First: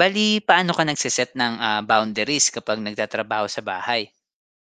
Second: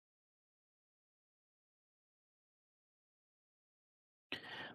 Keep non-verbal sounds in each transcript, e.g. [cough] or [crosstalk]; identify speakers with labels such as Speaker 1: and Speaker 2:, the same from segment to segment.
Speaker 1: Bale, paano ka nagse-set ng boundaries kapag nagtatrabaho sa bahay?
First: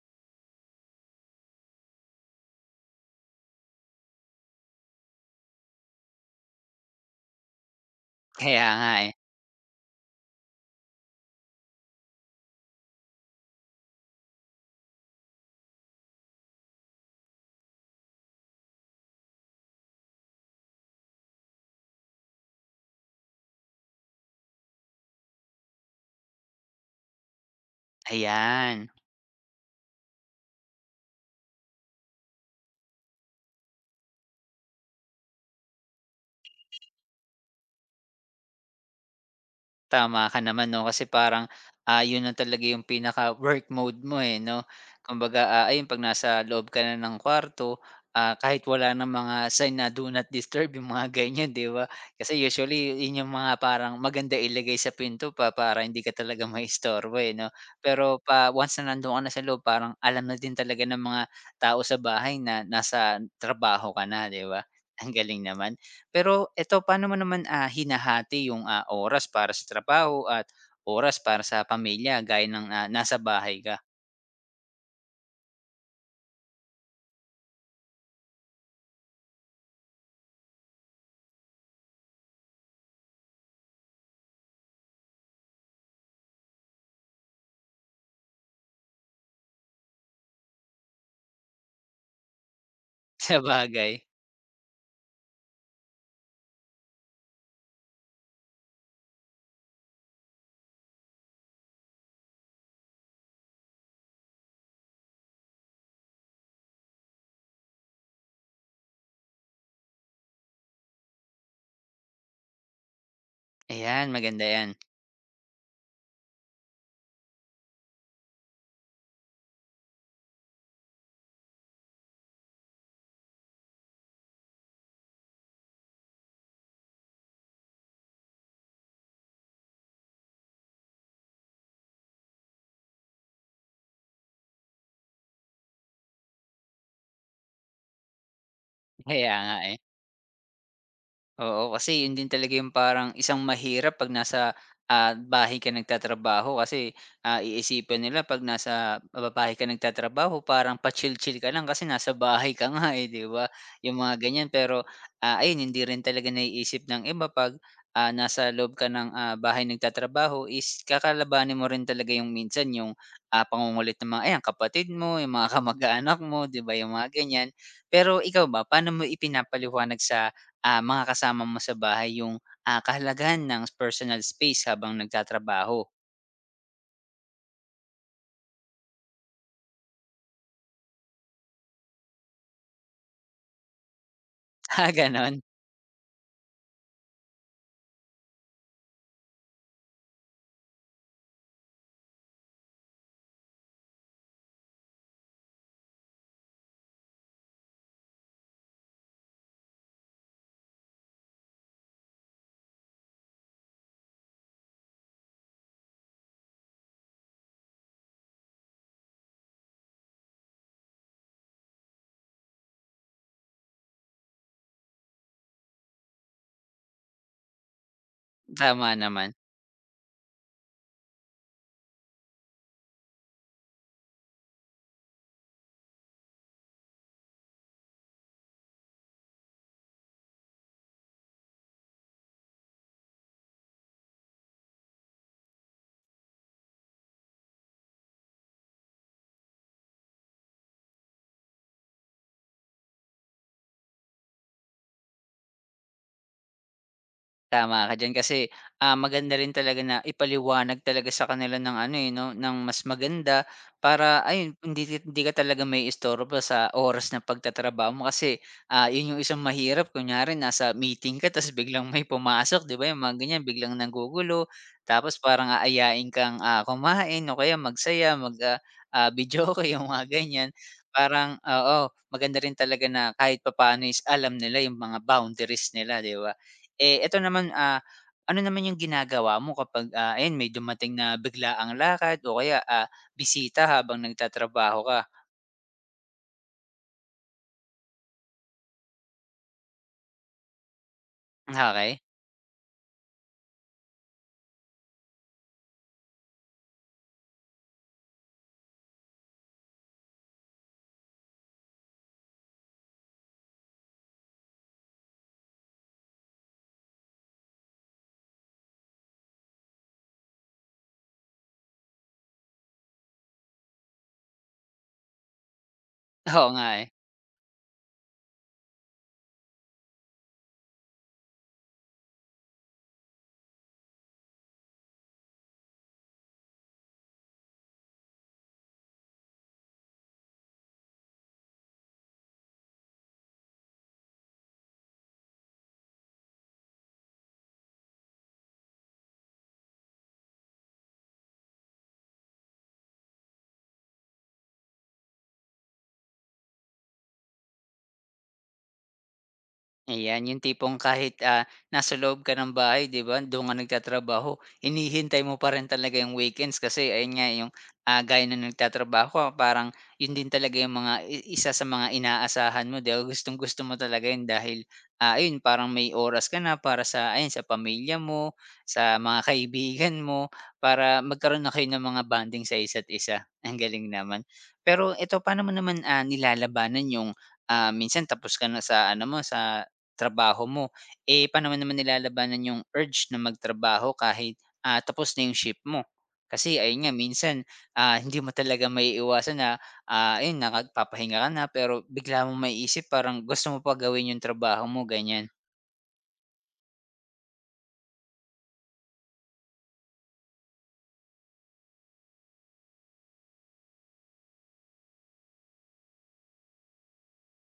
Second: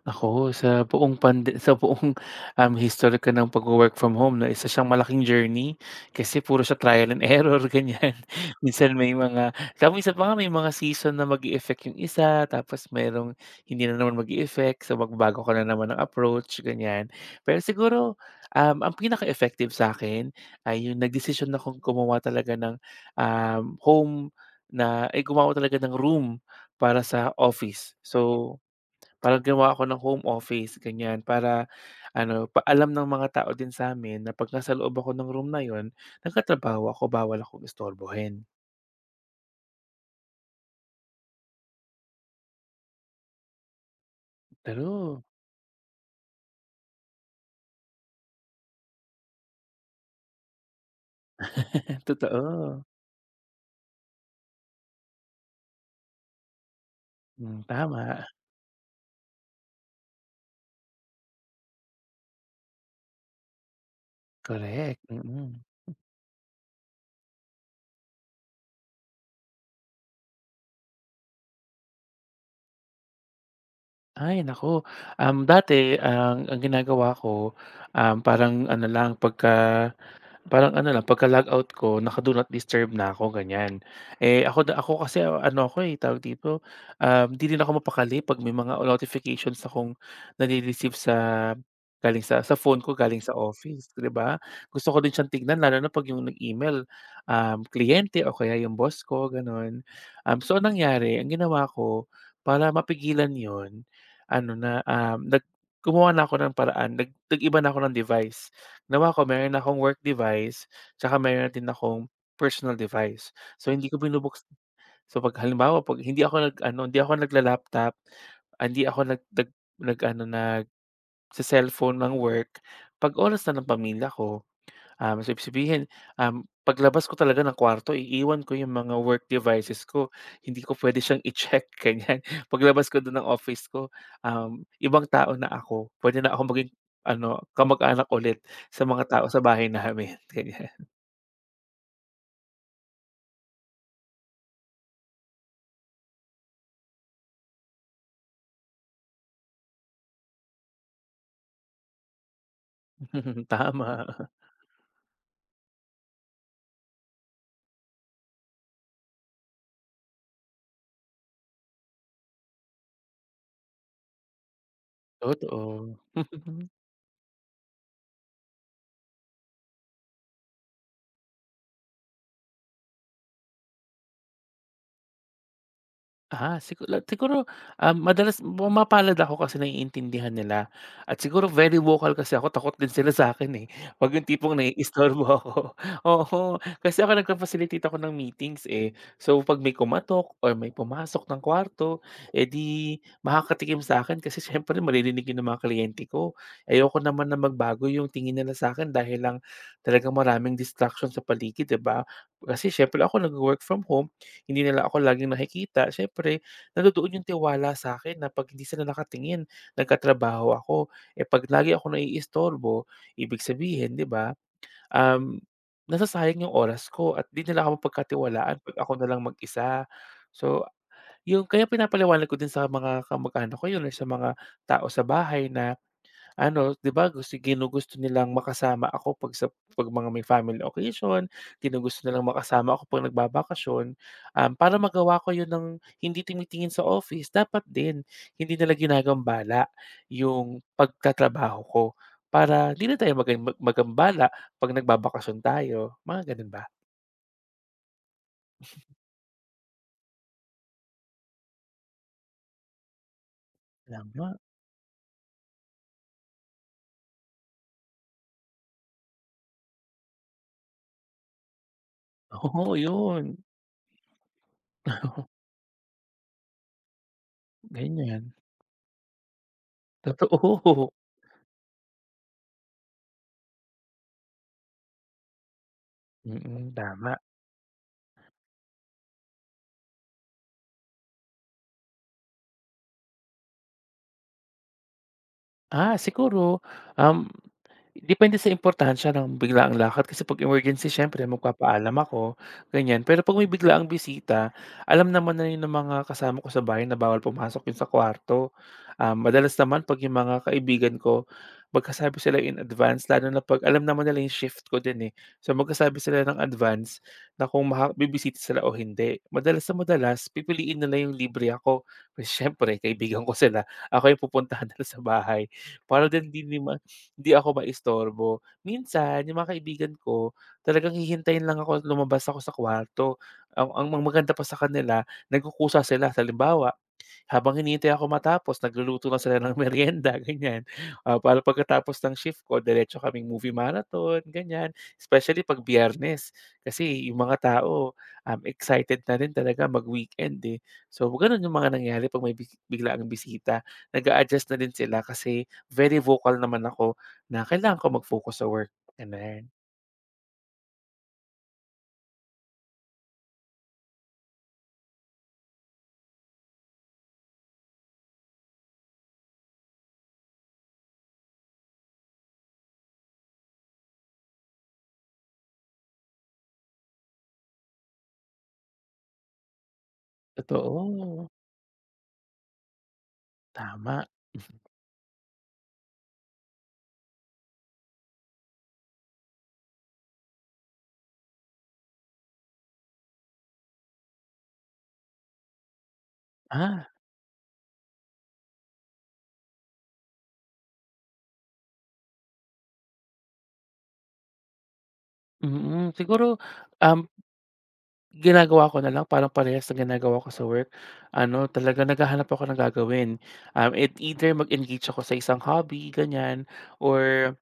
Speaker 2: Ako, sa buong pande sa buong, um, history ko ng pagwo-work from home 'no, isa siyang malaking journey kasi puro siya trial and error [laughs] ganyan.
Speaker 1: Kaya nga,
Speaker 2: Minsan
Speaker 1: eh.
Speaker 2: may mga tsaka minsan pa nga may mga season na mag effect yung isa, tapos merong hindi na naman mag effect, so magbabago ka na naman ng approach ganyan. Pero siguro, ang pinaka-effective sa akin ay yung nagdesisyon akong gumawa talaga ng, home na ay gumawa talaga ng room para sa office. So,
Speaker 1: Ayan.
Speaker 2: parang gumawa ako ng home office ganyan para ano, paalam ng mga tao din sa'min na 'pag nasa loob ako ng room na yon, nagtatrabaho ako, bawal akong istorbohin.
Speaker 1: Tama ka naman 'no, kasi parang yun na talaga yung pinaka-work mode mo, eh, 'no.
Speaker 2: True,
Speaker 1: Kumbaga, ayun 'pag nasa loob ka na ng kwarto, kahit wala ng mga sign na do not disturb, yung mga [laughs] ganyan, 'di ba?
Speaker 2: [laughs]
Speaker 1: Kasi
Speaker 2: totoo.
Speaker 1: usually yun yung mga parang maganda ilagay sa pinto pa para hindi ka talaga [laughs] maistorbo, eh, 'no.
Speaker 2: Hmm,
Speaker 1: Pero
Speaker 2: tama,
Speaker 1: pa once na nandun ka na sa loob, parang alam na din talaga ng mga tao sa bahay na nasa trabaho ka na, 'di ba? [laughs]
Speaker 2: correct.
Speaker 1: Ang galing
Speaker 2: Mm.
Speaker 1: naman. Pero eto, paano mo naman hinahati yung oras para sa trabaho at oras para sa pamilya gaya ng nasa bahay ka? [laughs]
Speaker 2: Ay naku, dati ang ginagawa ko, um, parang ano lang pagka Parang ano lang pagka-logout ko, naka-do not disturb na ako ganyan. Eh, ako kasi ano ako, eh, tawag dito, 'di rin ako mapakali 'pag may mga notifications akong nare-receive galing sa phone ko galing sa office,
Speaker 1: Sabagay.
Speaker 2: 'di ba? Gusto ko din siyang tignan lalo na 'pag yung nag-email, kliyente o kaya yung boss ko gano'n. So, anong nangyari, ang ginawa ko para mapigilan yon, ano na, um, nag gumawa na ako ng paraan, nag-iba na ako ng device. Nawa ko meron akong work device, tsaka meron din akong personal device. So, hindi ko
Speaker 1: Ayan, maganda
Speaker 2: binubuksan
Speaker 1: yan.
Speaker 2: so, 'pag hindi ako nag-ano, hindi ako nagla-laptop, hindi ako nag nag nag-ano, nagse-cellphone ng work 'pag oras na ng pamilya ko. So, ibig sabihin, paglabas ko talaga ng kwarto, iiwan ko yung mga work devices ko. Hindi ko puwede siyang i-check, [laughs] ganyan. Paglabas ko dun ng office ko, ibang tao na ako. Puwede na ako maging ano, kamag-anak ulit sa mga tao
Speaker 1: Kaya
Speaker 2: sa
Speaker 1: nga,
Speaker 2: bahay
Speaker 1: eh.
Speaker 2: namin, [laughs] ganyan.
Speaker 1: Oo, kasi yun din talaga yung parang isang mahirap 'pag nasa bahay ka nagtatrabaho kasi iisipin nila 'pag nasa bahay ka nagtatrabaho parang pa-chill-chill ka lang kasi nasa bahay ka nga, eh, 'di ba?
Speaker 2: [laughs]
Speaker 1: Yung
Speaker 2: Tama,
Speaker 1: mga ganyan pero ayun hindi rin talaga naiisip ng iba 'pag nasa loob ka ng bahay nagtatrabaho is kakalabanin mo rin talaga yung minsan yung pangungulit ng mga ayan kapatid mo, yung mga [laughs]
Speaker 2: totoo.
Speaker 1: kamag-anak mo, 'di
Speaker 2: [laughs]
Speaker 1: ba, yung mga ganyan. Pero ikaw ba, paano mo ipinapaliwanag sa mga kasama mo sa bahay yung kahalagahan ng personal space habang nagtatrabaho?
Speaker 2: Ah, siguro siguro, ah, madalas pumapalad ako kasi naiintindihan nila, at siguro very vocal kasi ako, takot din sila sa'kin, eh, 'pag yung tipong
Speaker 1: [laughs] Ah,
Speaker 2: naiistorbo
Speaker 1: gano'n?
Speaker 2: ako. [laughs] Oo, kasi ako nagfa-facilitate ako ng meetings, eh. So, 'pag may kumatok or may pumasok ng kwarto, eh, di makakatikim sa akin kasi siyempre maririnig yun ng mga kliyente ko. Ayoko naman na magbago yung tingin nila sa akin dahil lang talagang maraming distraction sa paligid, 'di ba? Kasi siyempre ako nagwo-work from home, hindi nila ako laging nakikita, siyempre nandodoon yung tiwala sa'kin na 'pag hindi sila nakatingin, nagkatrabaho ako. Eh, 'pag lagi akong naiistorbo, ibig sabihin, 'di ba, um, nasasayang yung oras ko at 'di nila ako pagkatiwalaan, 'pag ako
Speaker 1: Tama
Speaker 2: na lang
Speaker 1: naman.
Speaker 2: mag-isa. So, yung kaya pinapaliwanag ko din sa mga kamag-anak ko yun or sa mga tao sa bahay na ano, 'di ba, ginugusto nilang makasama ako 'pag 'pag mga may family occasion, ginugusto nilang makasama ako 'pag nagbabakasyon. Para magawa ko 'yun ng hindi tumitingin sa office, dapat din hindi nila ginagambala yung pagtatrabaho ko, para hindi na tayo magambala 'pag nagbabakasyon tayo, mga gano'n ba?
Speaker 1: Tama ka diyan kasi maganda rin talaga na ipaliwanag talaga sa kanila ng ano, eh, 'no, ng mas maganda para
Speaker 2: Tama,
Speaker 1: ayun hindi ka talaga may maiistorbo sa oras ng pagtatrabaho mo kasi yun yung isang mahirap kunyari nasa meeting ka ta's biglang may
Speaker 2: oo,
Speaker 1: pumasok, 'di
Speaker 2: oo.
Speaker 1: ba, yung mga
Speaker 2: 'Yun,
Speaker 1: ganyan biglang nanggugulo tapos parang aayain kang kumain o kaya magsaya
Speaker 2: ganiyan,
Speaker 1: videoke [laughs] yung mga ganyan.
Speaker 2: totoo. [laughs]
Speaker 1: Parang oo, maganda rin talaga na kahit papaano is alam nila yung mga boundaries nila, 'di ba?
Speaker 2: Mm,
Speaker 1: Eh, eto
Speaker 2: tama.
Speaker 1: naman ano naman yung ginagawa mo kapag ayan may dumating na biglaang lakad o kaya bisita habang nagtatrabaho ka?
Speaker 2: Ah, siguro, um depende sa importansya ng biglaang lakad kasi 'pag emergency, siyempre magpapaalam
Speaker 1: Okey.
Speaker 2: ako, ganyan. Pero 'pag may biglaang bisita, alam naman na yun ng mga kasama ko sa bahay na bawal pumasok yun sa kwarto. Madalas naman 'pag yung mga kaibigan ko, magkasabi sila in advance lalo na 'pag alam naman nila yung shift ko din, eh. So, magkasabi sila ng advance na kung bibisita sila o hindi. Madalas na madalas, pipiliin nila yung libre ako, kasi siyempre kaibigan ko sila, ako yung pupuntahan [laughs] nila sa bahay para din
Speaker 1: [laughs] Oo
Speaker 2: 'di
Speaker 1: nga,
Speaker 2: ma
Speaker 1: eh.
Speaker 2: hindi ako maistorbo. Minsan yung mga kaibigan ko talagang hihintayin lang ako at lumabas ako sa kwarto. Ang maganda pa sa kanila, nagkukusa sila. Halimbawa, habang hinihintay ako, matapos nagluluto na sila ng meryenda [laughs] ganyan. Ah, para pagkatapos ng shift ko, diretso kaming movie marathon ganyan. Especially 'pag Biyernes kasi yung mga tao, excited na rin talaga mag-weekend, eh. So gano'n yung mga nangyari 'pag may biglaang bisita, nag-a-adjust na din sila kasi very vocal naman ako na kailangan ko mag-focus sa work, gano'n.
Speaker 1: Ayan, yung tipong kahit nasa loob ka ng bahay 'di ba, doon ka nagtatrabaho, inihintay mo pa rin talaga yung weekends kasi ayun nga yung gaya ng nagtatrabaho ka parang yun din talaga yung mga isa sa mga inaasahan mo 'di ba, gustong-gusto mo talaga yun dahil ayun parang may oras ka na para sa ayan sa pamilya mo, sa mga kaibigan mo, para
Speaker 2: Totoo,
Speaker 1: magkaroon na kayo ng mga bonding sa isa't isa. [laughs] Ang galing
Speaker 2: tama.
Speaker 1: naman. Pero eto paano mo naman nilalabanan yung minsan tapos ka na sa ano mo sa trabaho mo, eh, paano mo naman nilalabanan yung urge na magtrabaho kahit tapos na yung shift mo? Kasi ayun
Speaker 2: Ah,
Speaker 1: nga minsan hindi mo talaga may iwasan na ayun nakapagpapahinga ka na pero bigla mong maiisip parang gusto mo pa gawin yung trabaho mo, ganyan.
Speaker 2: mm. Mm. Siguro, um, ginagawa ko na lang parang parehas ng ginagawa ko sa work. Ano, talaga naghahanap ako ng gagawin. It either mag-engage ako sa isang hobby, ganyan, or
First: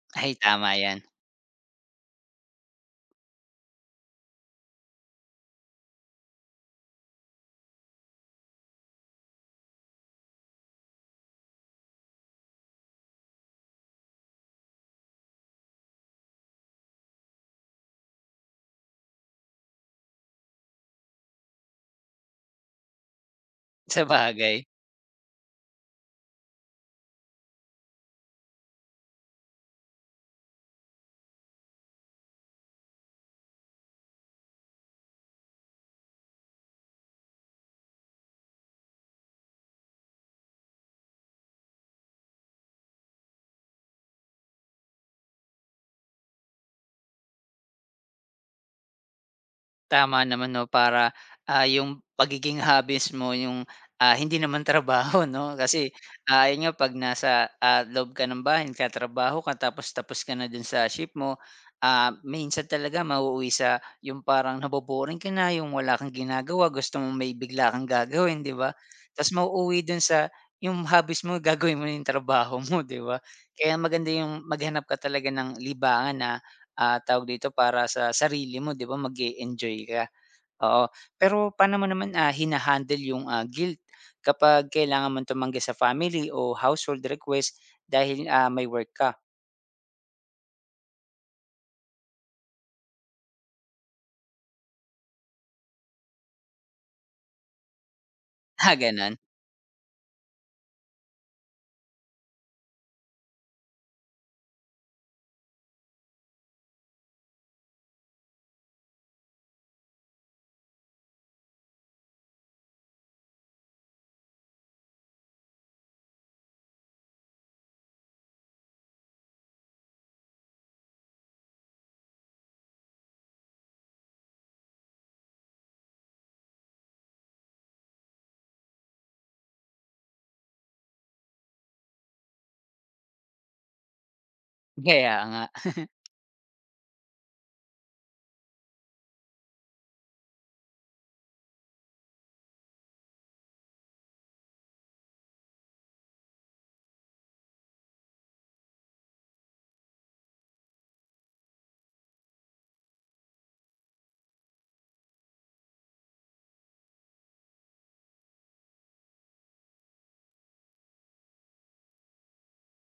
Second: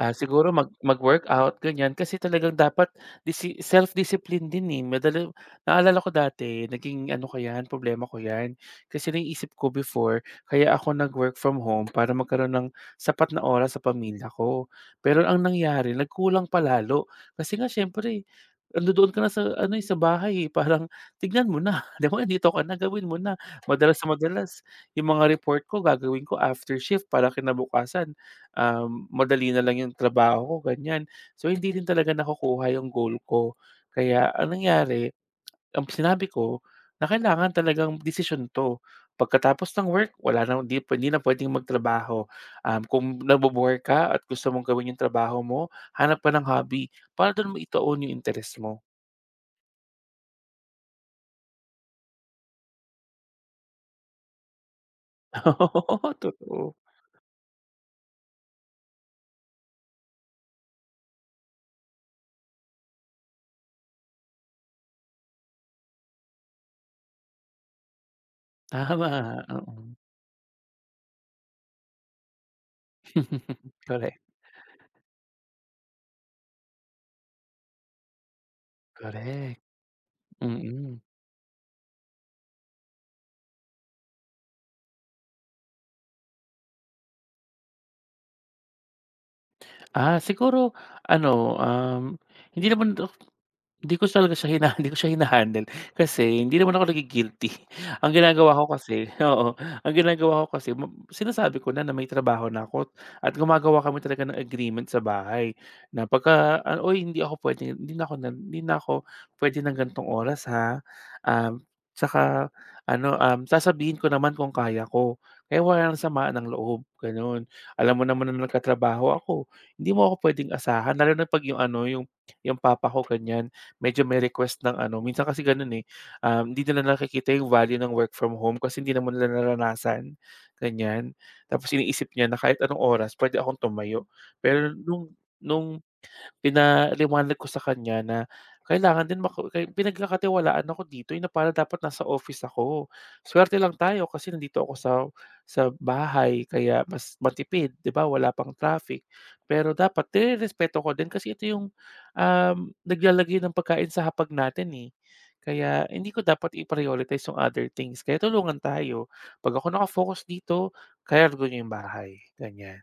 Speaker 2: ah,
Speaker 1: Ay,
Speaker 2: siguro
Speaker 1: tama yan.
Speaker 2: mag-workout ganyan kasi talagang dapat self-discipline din, eh, naalala ko dati, naging ano ko 'yan, problema ko 'yan. Kasi naiisip ko before kaya ako nag-work from home, para magkaroon ng sapat na oras sa pamilya ko. Pero ang nangyari nagkulang palalo kasi nga siyempre nandodoon ka na sa ano, eh, sa bahay, eh, parang tignan mo na, [laughs] 'di ba nandito ka na, gawin mo na.
Speaker 1: [laughs]
Speaker 2: Madalas sa madalas,
Speaker 1: Sabagay.
Speaker 2: yung mga report ko gagawin ko after shift para kinabukasan, madali na lang yung trabaho ko, ganyan. So, hindi rin talaga nakukuha yung goal ko. Kaya anong nangyari, ang sinabi ko na kailangan talagang decision 'to. Pagkatapos ng work, wala na, hindi, hindi na pwedeng magtrabaho. Kung nagbo-bore ka at gusto mong gawin yung trabaho mo, hanap ka ng hobby para do'n mo itaon yung interes mo.
Speaker 1: Tama naman 'no, para yung pagiging hobbies mo yung hindi naman [laughs] trabaho 'no,
Speaker 2: [laughs]
Speaker 1: kasi
Speaker 2: Oo,
Speaker 1: yun nga
Speaker 2: totoo.
Speaker 1: 'pag nasa loob ka ng bahay nagtatrabaho ka tapos, tapos ka na dun sa ship mo, minsan talaga mauuwi sa yung parang naboboring ka na, yung wala kang ginagawa, gusto mong may bigla kang gagawin 'di ba?
Speaker 2: Tama,
Speaker 1: Ta's mauuwi
Speaker 2: oo.
Speaker 1: dun sa yung hobbies mo gagawin mo na yung trabaho mo 'di ba?
Speaker 2: [laughs]
Speaker 1: Kaya maganda
Speaker 2: Correct,
Speaker 1: yung maghanap ka talaga ng libangan na tawag dito, para sa sarili mo 'di ba, mag
Speaker 2: correct.
Speaker 1: enjoy ka, oo.
Speaker 2: Mm.
Speaker 1: Pero paano mo naman yung guilt kapag kailangan mong tumanggi sa family o household request dahil may work ka? [laughs]
Speaker 2: Ah, siguro ano, hindi naman, Hindi ko talaga siya hina [laughs] hindi ko siya hina-handle kasi hindi naman ako nagi-guilty. [laughs] Ang ginagawa ko
Speaker 1: Ah,
Speaker 2: kasi,
Speaker 1: gano'n?
Speaker 2: [laughs] oo, ang ginagawa ko kasi, sinasabi ko na na may trabaho na ako at gumagawa kami talaga ng agreement sa bahay na pagka, "Uy, hindi ako puwede, hindi na ako nan hindi na ako puwede ng ganitong oras ha, um, tsaka ano, sasabihin ko naman kung kaya ko." Kaya wala ng samaan ng loob, gano'n. Alam mo naman na nagkatrabaho ako, hindi mo ako puwedeng asahan lalo na 'pag yung ano, yung papa ko ganyan, medyo may request ng ano minsan kasi gano'n, eh, hindi nila nakikita yung value ng work from home kasi hindi naman nila naranasan, ganyan. Tapos iniisip niya na kahit anong oras pwede akong tumayo. Pero
Speaker 1: Kaya nga.
Speaker 2: nung pinaliwanag ko sa kanya na kailangan din maka kay pinagkakatiwalaan ako dito, eh, na parang dapat nasa office ako. Swerte lang tayo kasi nandito ako sa bahay, kaya mas matipid, 'di ba, wala pang traffic. Pero dapat respeto ko din, kasi ito yung, um, naglalagay ng pagkain sa hapag natin, eh. Kaya hindi ko dapat i-prioritize yung other things, kaya tulungan tayo. 'Pag ako naka-focus dito, kaya ko yung bahay, ganyan.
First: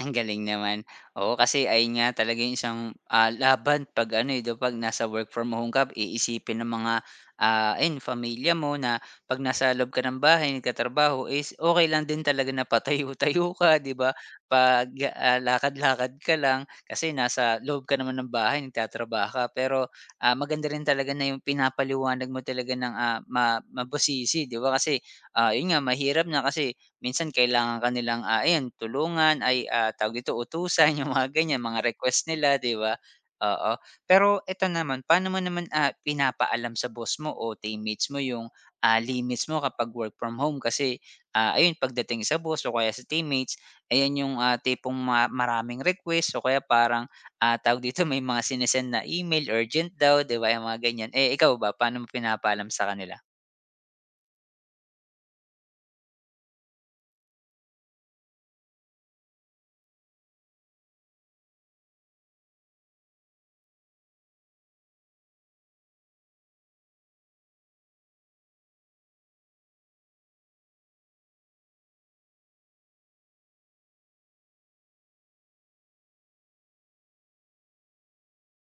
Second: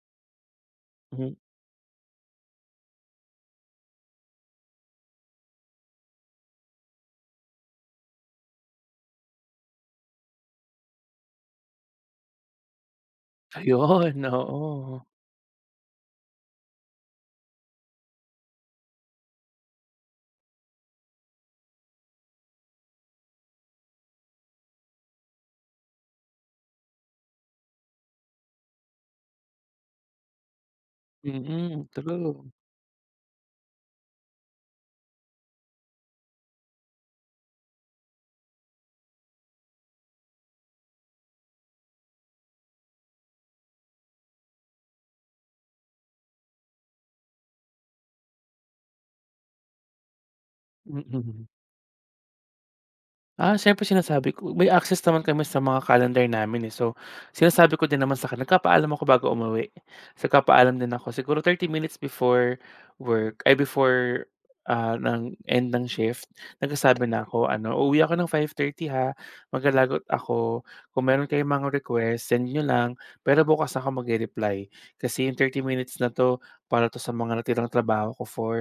Speaker 1: Ang galing naman.
Speaker 2: Mhm,
Speaker 1: Oo, kasi ayun nga talaga yung isang laban 'pag ano, eh, 'di ba, 'pag nasa work from home ka iisipin ng mga ayun pamilya mo na 'pag nasa loob ka ng bahay nagtatrabaho is okay lang din talaga na patayo-tayo ka, 'di ba?
Speaker 2: ayun, [laughs]
Speaker 1: 'Pag
Speaker 2: oo.
Speaker 1: lakad-lakad ka lang kasi nasa loob ka naman ng bahay nagtatrabaho ka. Pero maganda rin talaga na yung pinapaliwanag mo talaga ng mabusisi, 'di ba? Kasi yun nga mahirap na kasi minsan kailangan ka nilang ayun tulungan ay, tawag dito, utusan [laughs] yung mga ganyan, mga
Speaker 2: Mm,
Speaker 1: request
Speaker 2: true,
Speaker 1: nila, 'di ba? Oo. Pero eto naman, paano mo naman pinapaalam sa boss mo o teammates mo yung limits mo kapag work from home? Kasi ayun pagdating sa boss o kaya sa teammates, ayan yung tipong maraming request o kaya parang tawag dito, may mga sine na email urgent daw, 'di ba, yung mga ganyan. Eh,
Speaker 2: mm.
Speaker 1: ikaw ba, paano mo pinapaalam sa kanila?
Speaker 2: Ah, siyempre sinasabi ko, may access naman kami sa mga calendar namin, eh. So, sinasabi ko din naman sa kanya, nagpapaalam ako bago umuwi. So, nagpapaalam din ako siguro 30 minutes before work ay before, ng end ng shift, nagsasabi na ako ano, "Uuwi ako ng 5:30 ha, maglalaro ako. Kung meron kayong mga request, send niyo lang, pero bukas ako mag reply. Kasi yung 30 minutes na 'to, para 'to sa mga natirang trabaho ko for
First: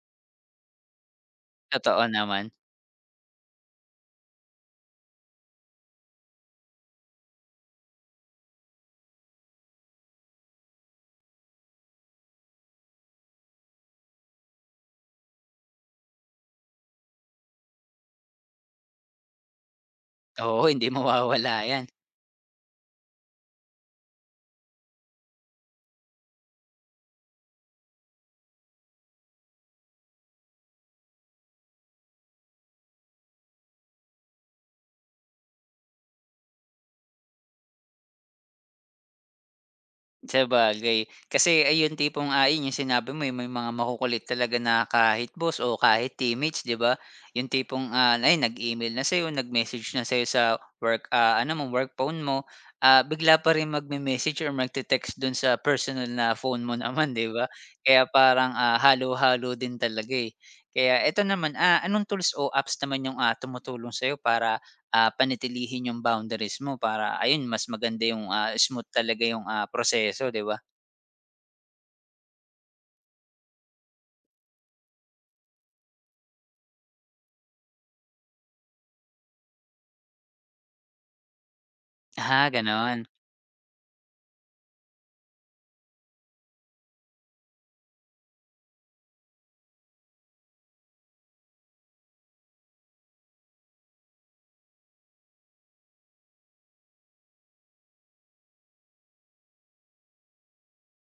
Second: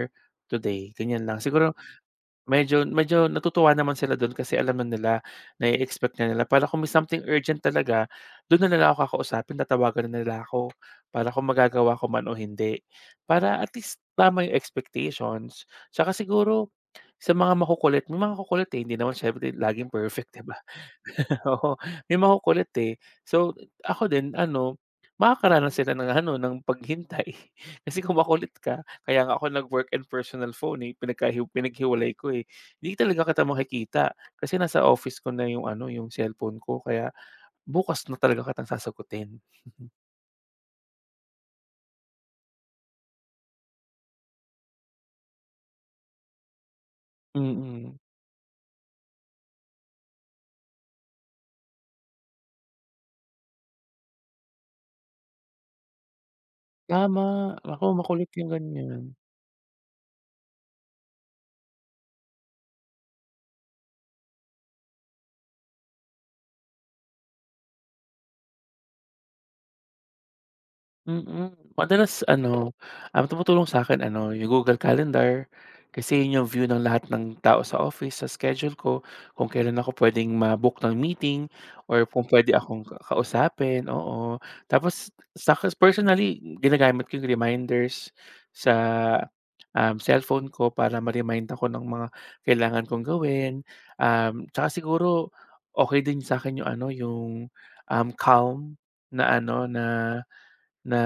Speaker 2: today." Ganyan lang. Siguro
Speaker 1: Totoo naman.
Speaker 2: medyo medyo natutuwa naman sila don, kasi alam na nila, na-e-expect na nila. Para kung may something urgent talaga, don na nila ako kakausapin, tatawagan na nila ako para kung magagawa ko man o hindi. Para at least tama yung expectations. Tsaka siguro sa mga makukulit, may mga kukulit, eh, hindi naman siyempre laging perfect, [laughs] 'di ba?
Speaker 1: Oo, hindi
Speaker 2: [laughs]
Speaker 1: mawawala
Speaker 2: Oo,
Speaker 1: 'yan.
Speaker 2: may makukulit, eh. So, ako din ano, makakaranas sila ng ano, ng paghintay. [laughs] Kasi kung makulit ka, kaya nga ako nag-work and personal phone, eh, pinaghiwalay ko, eh. Hindi talaga kita makikita kasi nasa office ko na yung ano, yung cellphone ko, kaya bukas na talaga kitang sasagutin.
Speaker 1: Sabagay, kasi ayun tipong yun yung sinabi mo, eh, may mga makukulit talaga na kahit boss o kahit teammates 'di ba? Yung tipong
Speaker 2: Mm.
Speaker 1: ayun nag-email na sa'yo, nag-message na sa'yo sa work, ano mo work phone mo, bigla pa rin magme-message or magte-text dun sa personal na phone mo [laughs] naman
Speaker 2: Tama,
Speaker 1: 'di ba?
Speaker 2: naku
Speaker 1: Kaya
Speaker 2: makulit yung
Speaker 1: parang
Speaker 2: ganyan.
Speaker 1: halo-halo din talaga, eh. Kaya eto naman anong tools o apps naman yung tumutulong sa'yo para panatilihin yung boundaries mo para ayun mas maganda yung smooth talaga yung proseso 'di ba?
Speaker 2: Mm, madalas ano, ang tumutulong sa akin ano, yung Google Calendar, kasi yun yung view ng lahat ng tao sa office, sa schedule ko, kung kailan ako pwedeng ma-book ng meeting or kung
Speaker 1: Ah,
Speaker 2: puwede akong
Speaker 1: gano'n.
Speaker 2: kausapin, oo. Tapos sa'kin personally, ginagamit ko yung reminders sa, cellphone ko, para ma-remind ako ng mga kailangan kong gawin. Tsaka siguro okey din sa'kin yung ano, yung, Calm na ano, na na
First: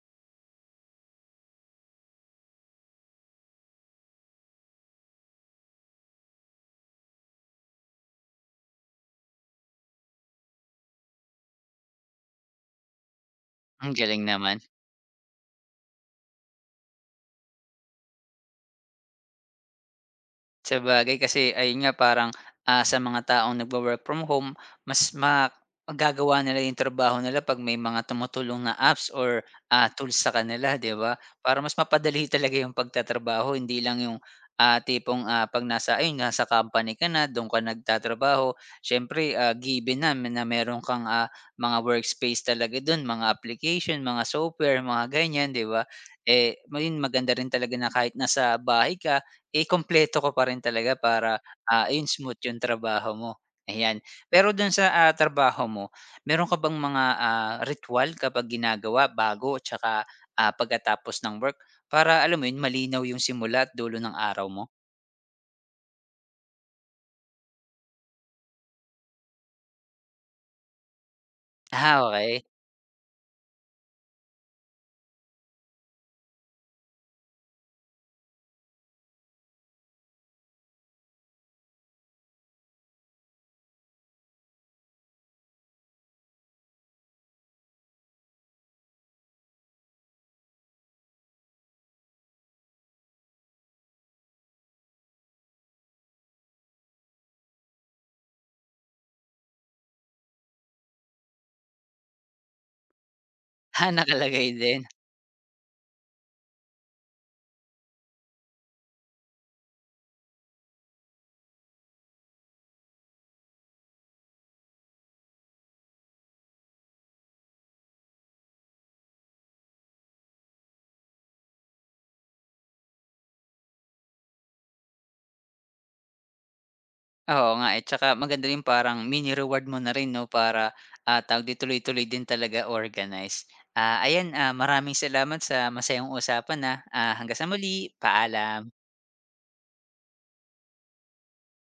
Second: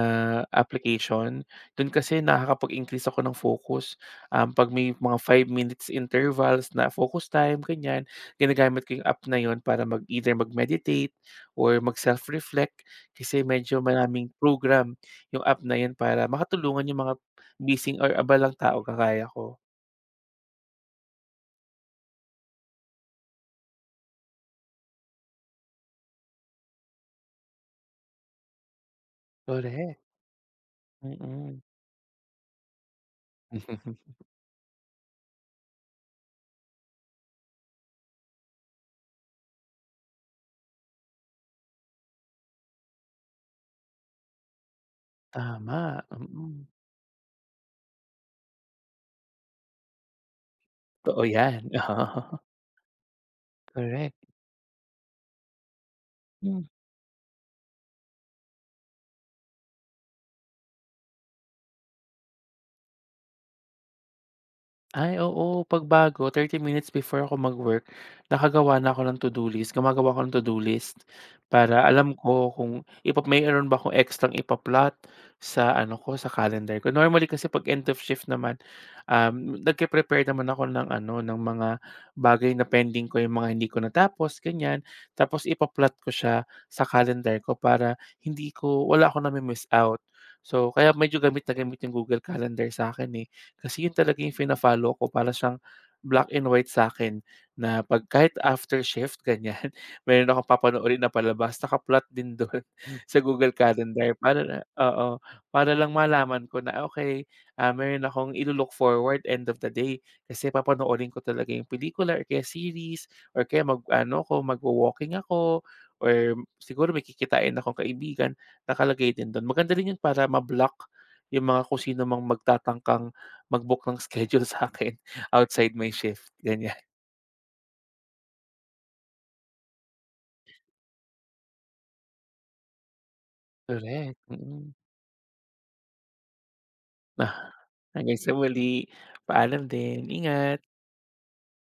Speaker 2: application. Dun kasi nakakapag-increase ako ng focus, 'pag may mga 5 minutes intervals na focus time, ganyan. Ginagamit ko yung app na yon para mag either mag-meditate or mag-self-reflect, kasi medyo
Speaker 1: Ang galing
Speaker 2: maraming
Speaker 1: naman.
Speaker 2: program yung app na yun para makatulungan yung mga busy or abalang tao kagaya ko.
Speaker 1: Sabagay, kasi ayun nga parang sa mga taong nagwo-work from home mas magagawa nila yung trabaho nila 'pag may mga tumutulong na apps or
Speaker 2: Correct.
Speaker 1: tools sa kanila 'di ba? Para
Speaker 2: Mm.
Speaker 1: mas mapadali [laughs] talaga yung pagtatrabaho hindi lang yung
Speaker 2: [laughs]
Speaker 1: tipong 'pag nasa ayun nga sa company ka na dun ka nagtatrabaho siyempre given na na meron kang mga workspace talaga dun, mga application, mga software, mga ganyan 'di ba?
Speaker 2: Tama,
Speaker 1: Eh,
Speaker 2: mm.
Speaker 1: maging maganda rin talaga na kahit nasa bahay ka eh, kumpleto ko pa rin talaga
Speaker 2: Totoo
Speaker 1: para
Speaker 2: yan.
Speaker 1: ayun
Speaker 2: [laughs]
Speaker 1: smooth yung trabaho mo, ayan.
Speaker 2: Korek.
Speaker 1: Pero dun sa trabaho mo, meron ka bang mga ritual kapag ginagawa bago at saka pagkatapos ng work para alam mo yun, malinaw yung simula at dulo ng araw mo?
Speaker 2: Ay oo, pagbago 30 minutes before ako mag-work, nakagawa na ako ng to-do list, gumagawa ako ng to-do list. Para
Speaker 1: Ah,
Speaker 2: alam
Speaker 1: okay.
Speaker 2: ko kung mayro'n ba akong extrang ipa-plot sa ano ko, sa calendar ko. Normally kasi 'pag end of shift naman, nagpe-prepare naman ako ng ano, ng mga bagay na pending ko, yung mga hindi ko natapos, ganyan. Tapos ipa ko siya sa calendar ko para hindi ko wala akong nami-miss out. So, kaya medyo gamit na gamit yung Google Calendar sa akin, eh. Kasi yun talaga yung fina-follow ko, para siyang black and white sa akin, na 'pag kahit after shift ganyan, [laughs] meron akong papanoorin na palabas naka-plot din dun [laughs] sa Google
Speaker 1: [laughs] Ah,
Speaker 2: Calendar, para
Speaker 1: nakalagay
Speaker 2: na
Speaker 1: din.
Speaker 2: oo, para lang malaman ko na ah, okay, ah, meron akong i look forward end of the day kasi papanoorin ko talaga yung pelikula or kaya series or kaya mag-ano ko, magwa-walking ako or siguro may kikitain akong kaibigan, nakalagay din dun. Maganda rin yun para ma-block yung mga kung sino mang magtatangkang mag-book ng [laughs] schedule sa'kin outside my shift, ganyan.
Speaker 1: Oo nga, eh, tsaka maganda rin parang mini-reward mo na rin 'no para tawag dito, tuloy-tuloy din talaga organized. Ah,
Speaker 2: Correct.
Speaker 1: ayan,
Speaker 2: Mm.
Speaker 1: maraming salamat sa masayang usapan, na, hanggang sa
Speaker 2: Ah,
Speaker 1: muli,
Speaker 2: hanggang sa
Speaker 1: paalam.
Speaker 2: muli, paalam din, ingat.